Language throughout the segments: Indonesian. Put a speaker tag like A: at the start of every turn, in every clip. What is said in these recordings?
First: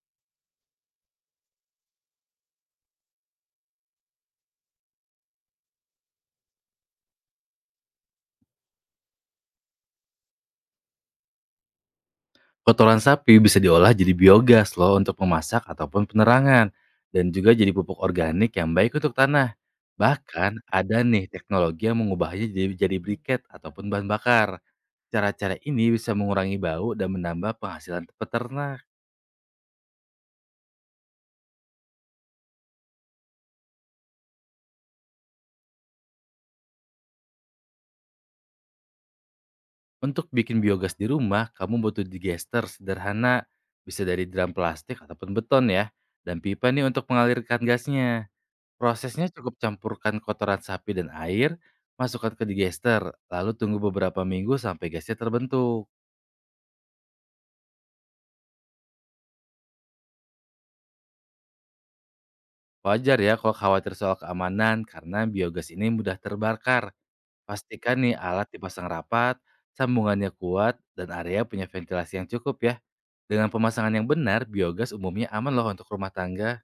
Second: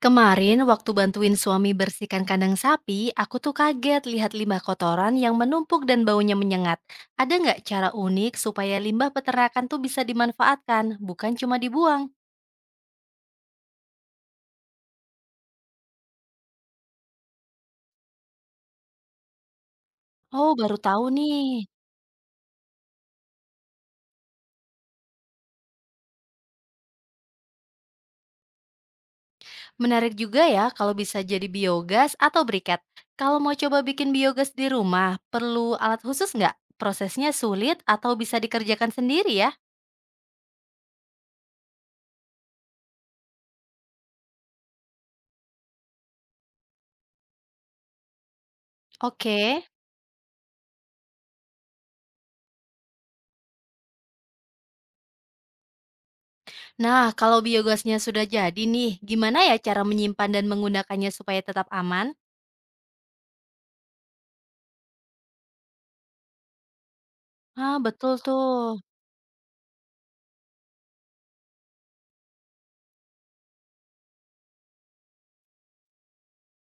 A: Kemarin waktu bantuin suami bersihkan kandang sapi, aku tuh kaget lihat limbah kotoran yang menumpuk dan baunya menyengat. Ada nggak cara unik supaya limbah peternakan tuh bisa dimanfaatkan, bukan cuma dibuang?
B: Kotoran sapi bisa diolah jadi biogas loh untuk memasak ataupun penerangan dan juga jadi pupuk organik yang baik untuk tanah.
A: Oh,
B: Bahkan
A: baru
B: ada
A: tahu
B: nih
A: nih.
B: teknologi yang mengubahnya jadi briket ataupun bahan bakar. Cara-cara ini bisa mengurangi bau dan menambah penghasilan peternak.
A: Menarik juga ya kalau bisa jadi biogas atau briket. Kalau mau coba bikin biogas di rumah, perlu alat khusus nggak? Prosesnya sulit atau bisa dikerjakan sendiri ya?
B: Untuk bikin biogas di rumah, kamu butuh digester sederhana, bisa dari drum plastik ataupun beton ya, dan pipa nih untuk mengalirkan gasnya. Prosesnya cukup
A: Oke.
B: campurkan kotoran sapi dan air, masukkan ke digester, lalu tunggu beberapa minggu sampai gasnya terbentuk.
A: Nah, kalau biogasnya sudah jadi nih, gimana ya cara menyimpan dan menggunakannya supaya tetap aman?
B: Wajar ya kalau khawatir soal keamanan karena biogas ini mudah terbakar.
A: Ah,
B: Pastikan
A: betul
B: nih alat
A: tuh.
B: dipasang rapat, sambungannya kuat, dan area punya ventilasi yang cukup ya. Dengan pemasangan yang benar, biogas umumnya aman loh untuk rumah tangga.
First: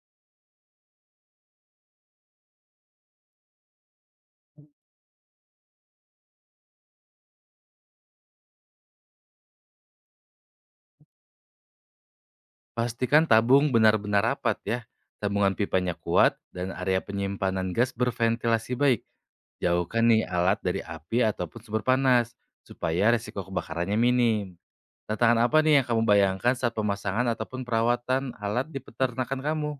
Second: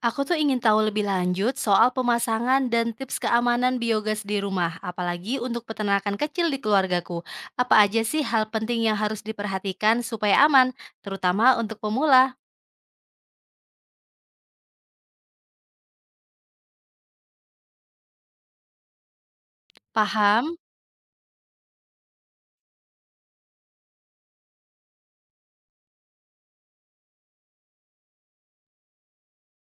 A: Aku tuh ingin tahu lebih lanjut soal pemasangan dan tips keamanan biogas di rumah, apalagi untuk peternakan kecil di keluargaku. Apa aja sih hal penting yang harus diperhatikan supaya aman, terutama untuk pemula?
B: Pastikan tabung benar-benar rapat ya. Tabungan pipanya kuat dan area penyimpanan gas berventilasi baik. Jauhkan nih
A: Paham?
B: alat dari api ataupun sumber panas supaya resiko kebakarannya minim. Tantangan apa nih yang kamu bayangkan saat pemasangan ataupun perawatan alat di peternakan kamu?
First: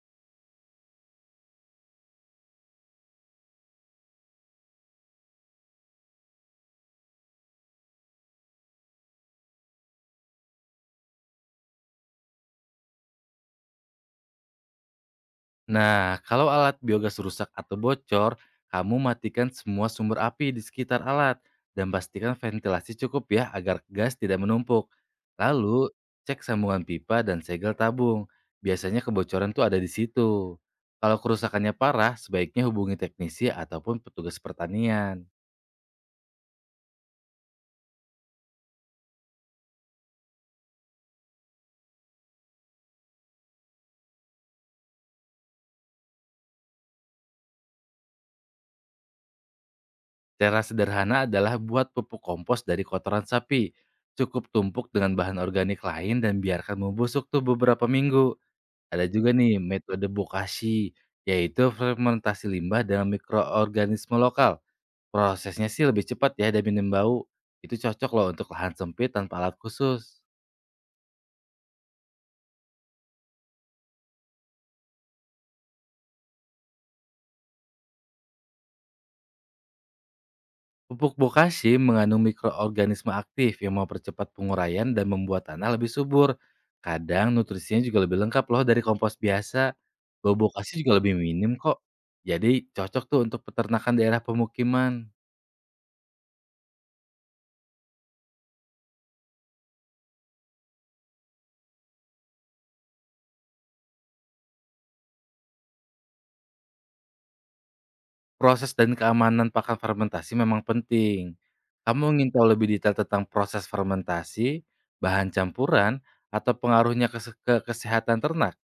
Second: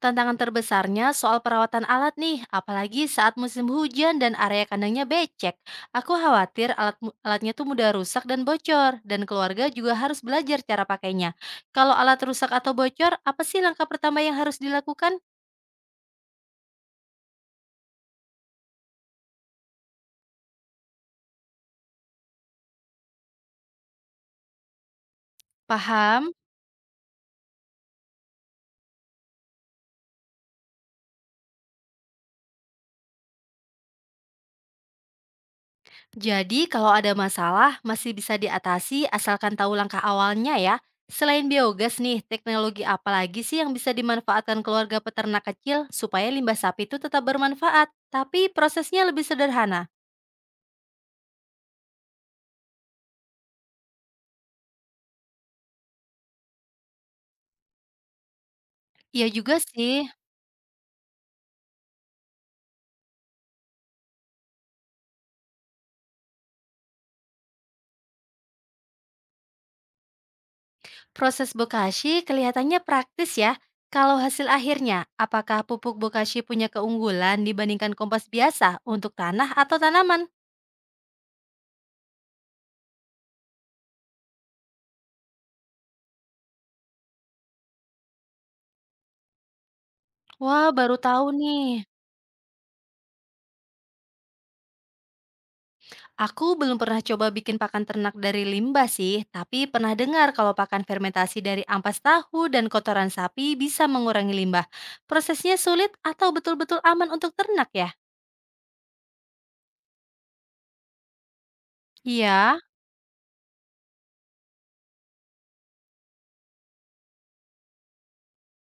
A: Tantangan terbesarnya soal perawatan alat nih, apalagi saat musim hujan dan area kandangnya becek. Aku khawatir alatnya tuh mudah rusak dan bocor, dan keluarga juga harus belajar cara pakainya. Kalau alat rusak atau bocor, apa sih langkah pertama yang harus dilakukan?
B: Nah, kalau alat biogas rusak atau bocor, kamu matikan semua sumber api di sekitar alat dan pastikan ventilasi cukup ya agar gas tidak menumpuk. Lalu,
A: Paham?
B: cek sambungan pipa dan segel tabung. Biasanya kebocoran tuh ada di situ. Kalau kerusakannya parah, sebaiknya hubungi teknisi ataupun petugas pertanian.
A: Jadi, kalau ada masalah, masih bisa diatasi asalkan tahu langkah awalnya ya. Selain biogas nih, teknologi apa lagi sih yang bisa dimanfaatkan keluarga peternak kecil supaya limbah sapi itu tetap bermanfaat, tapi prosesnya lebih sederhana?
B: Cara sederhana adalah buat pupuk kompos dari kotoran sapi. Cukup tumpuk dengan bahan organik lain dan biarkan membusuk tuh beberapa minggu. Ada
A: Iya
B: juga
A: juga
B: nih
A: sih,
B: metode bokashi, yaitu fermentasi limbah dalam mikroorganisme lokal. Prosesnya sih lebih cepat ya dan minim bau. Itu cocok loh untuk lahan sempit tanpa alat khusus.
A: proses bokashi kelihatannya praktis ya. Kalau hasil akhirnya, apakah pupuk bokashi punya keunggulan dibandingkan kompos biasa untuk tanah atau tanaman?
B: Pupuk bokashi mengandung mikroorganisme aktif yang mempercepat penguraian dan membuat tanah lebih subur. Kadang nutrisinya juga lebih lengkap loh dari kompos biasa. Bau
A: Wah,
B: bokashi
A: baru
B: juga lebih
A: tahu
B: minim
A: nih.
B: kok. Jadi cocok tuh untuk peternakan daerah pemukiman.
A: Aku belum pernah coba bikin pakan ternak dari limbah sih, tapi pernah dengar kalau pakan fermentasi dari ampas tahu dan kotoran sapi bisa mengurangi limbah. Prosesnya sulit atau betul-betul aman untuk ternak ya?
B: Proses dan keamanan pakan fermentasi memang penting. Kamu ingin tahu
A: Iya,
B: lebih detail tentang proses fermentasi, bahan campuran, atau pengaruhnya ke kesehatan ternak?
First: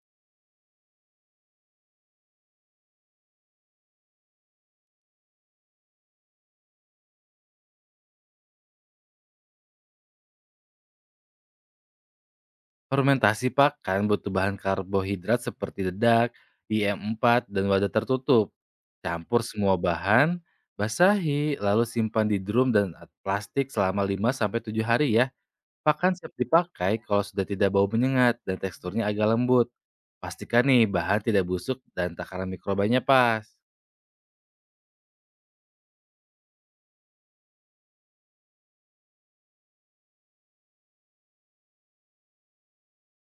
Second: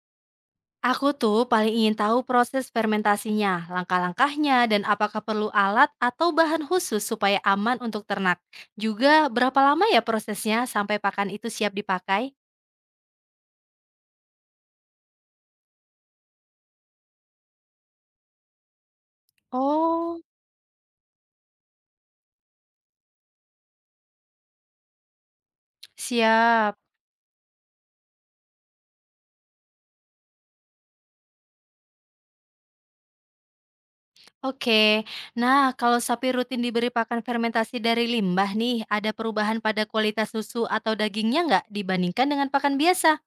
A: aku tuh paling ingin tahu proses fermentasinya, langkah-langkahnya, dan apakah perlu alat atau bahan khusus supaya aman untuk ternak. Juga berapa lama ya prosesnya sampai pakan itu siap dipakai?
B: Fermentasi pakan butuh bahan karbohidrat seperti dedak, IM4, dan wadah tertutup. Campur semua
A: Oh,
B: bahan, basahi, lalu simpan di drum dan plastik selama 5 sampai 7 hari ya. Pakan siap
A: siap.
B: dipakai kalau sudah tidak bau menyengat dan teksturnya agak lembut. Pastikan nih bahan tidak busuk dan takaran mikrobanya pas.
A: Oke. Nah, kalau sapi rutin diberi pakan fermentasi dari limbah nih, ada perubahan pada kualitas susu atau dagingnya nggak dibandingkan dengan pakan biasa?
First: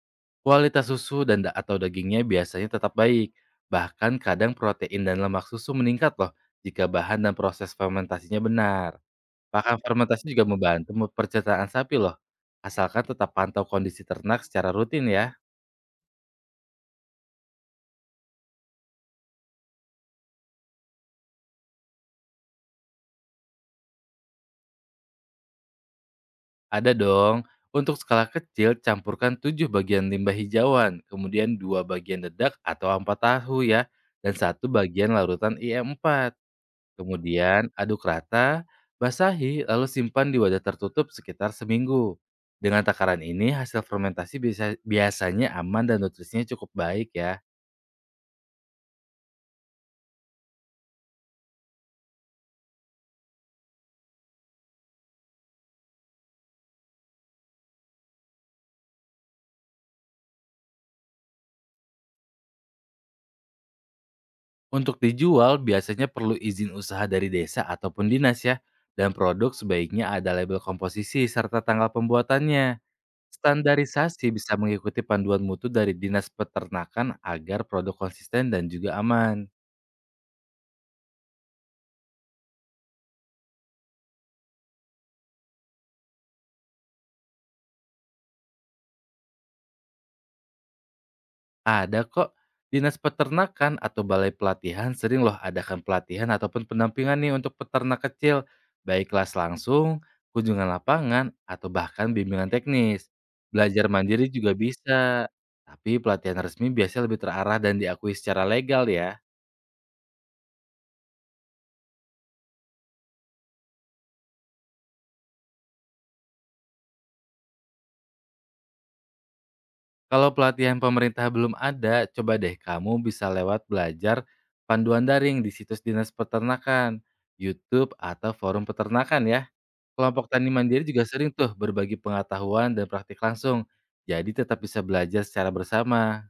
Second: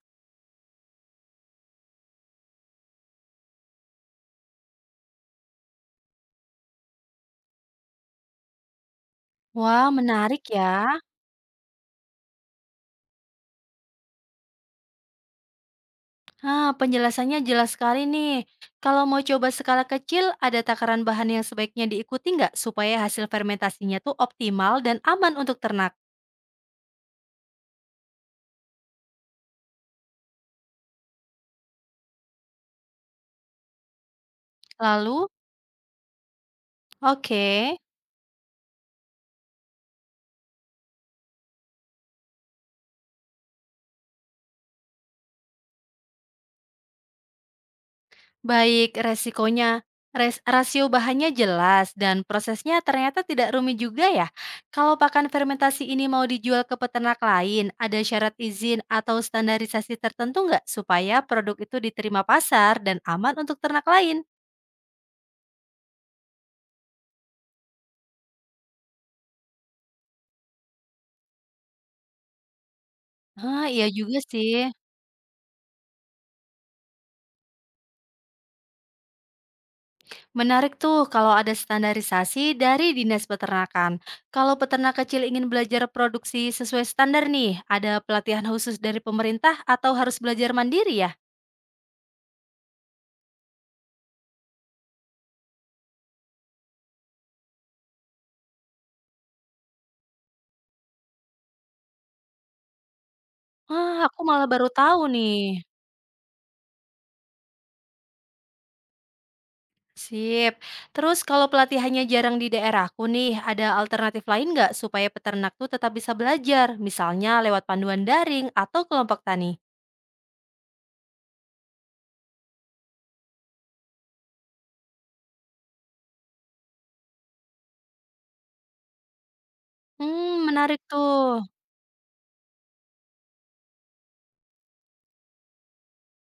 B: Kualitas susu dan atau dagingnya biasanya tetap baik. Bahkan kadang protein dan lemak susu meningkat loh jika bahan dan proses fermentasinya benar. Pakan
A: Wah,
B: fermentasi
A: menarik
B: juga
A: ya.
B: membantu percetakan sapi loh. Asalkan tetap pantau kondisi ternak secara rutin ya.
A: Nah, penjelasannya jelas sekali nih. Kalau mau coba skala kecil, ada takaran bahan yang sebaiknya diikuti nggak supaya hasil fermentasinya tuh optimal dan aman untuk ternak?
B: Ada dong. Untuk skala kecil, campurkan 7 bagian limbah hijauan, kemudian dua bagian dedak atau ampat tahu ya, dan satu bagian
A: Lalu,
B: larutan IM4.
A: oke.
B: Kemudian aduk rata, basahi, lalu simpan di wadah tertutup sekitar seminggu. Dengan takaran ini, hasil fermentasi biasanya aman dan nutrisinya cukup baik ya.
A: Baik, rasio bahannya jelas dan prosesnya ternyata tidak rumit juga ya. Kalau pakan fermentasi ini mau dijual ke peternak lain, ada syarat izin atau standarisasi tertentu nggak supaya produk itu diterima pasar dan aman untuk ternak lain?
B: Untuk dijual, biasanya perlu izin usaha dari desa ataupun dinas ya. Dan produk sebaiknya ada label komposisi serta tanggal pembuatannya.
A: Ah, iya juga
B: Standarisasi bisa
A: sih.
B: mengikuti panduan mutu dari Dinas Peternakan agar produk konsisten dan juga aman.
A: Menarik tuh kalau ada standarisasi dari Dinas Peternakan. Kalau peternak kecil ingin belajar produksi sesuai standar nih, ada pelatihan khusus dari pemerintah atau harus belajar mandiri ya?
B: Ada kok, Dinas Peternakan atau Balai Pelatihan sering loh adakan pelatihan ataupun pendampingan nih untuk peternak kecil, baik kelas langsung, kunjungan lapangan, atau bahkan bimbingan teknis. Belajar
A: Ah, aku
B: mandiri
A: malah
B: juga
A: baru tahu
B: bisa,
A: nih.
B: tapi pelatihan resmi biasanya lebih terarah dan diakui secara legal ya.
A: Sip. Terus kalau pelatihannya jarang di daerahku nih, ada alternatif lain nggak supaya peternak tuh tetap bisa belajar? Misalnya lewat panduan daring atau kelompok tani?
B: Kalau pelatihan pemerintah belum ada, coba deh kamu bisa lewat belajar panduan daring di situs Dinas Peternakan, YouTube, atau forum peternakan ya. Kelompok
A: Hmm,
B: tani
A: menarik
B: mandiri juga sering
A: tuh.
B: tuh berbagi pengetahuan dan praktik langsung, jadi tetap bisa belajar secara bersama.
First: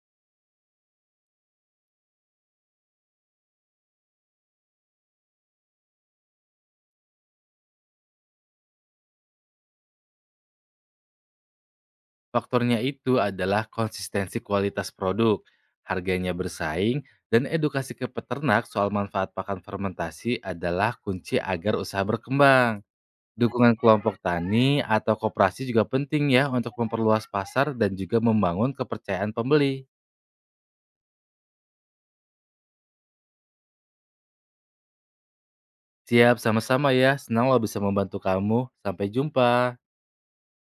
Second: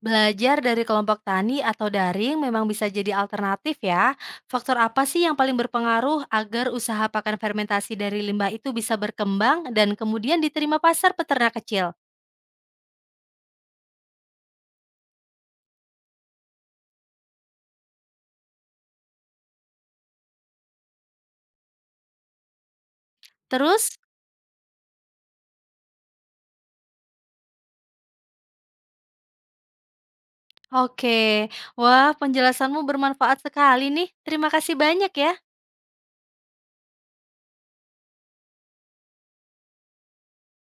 A: Belajar dari kelompok tani atau daring memang bisa jadi alternatif ya. Faktor apa sih yang paling berpengaruh agar usaha pakan fermentasi dari limbah itu bisa berkembang dan kemudian diterima pasar peternak kecil?
B: Faktornya itu adalah konsistensi kualitas produk, harganya bersaing, dan edukasi ke peternak soal manfaat pakan fermentasi adalah kunci agar usaha berkembang. Dukungan
A: Terus,
B: kelompok tani atau koperasi juga penting ya untuk memperluas pasar dan juga membangun kepercayaan pembeli.
A: oke, wah penjelasanmu bermanfaat sekali nih. Terima kasih banyak ya.
B: Siap, sama-sama ya, senang lo bisa membantu kamu. Sampai jumpa.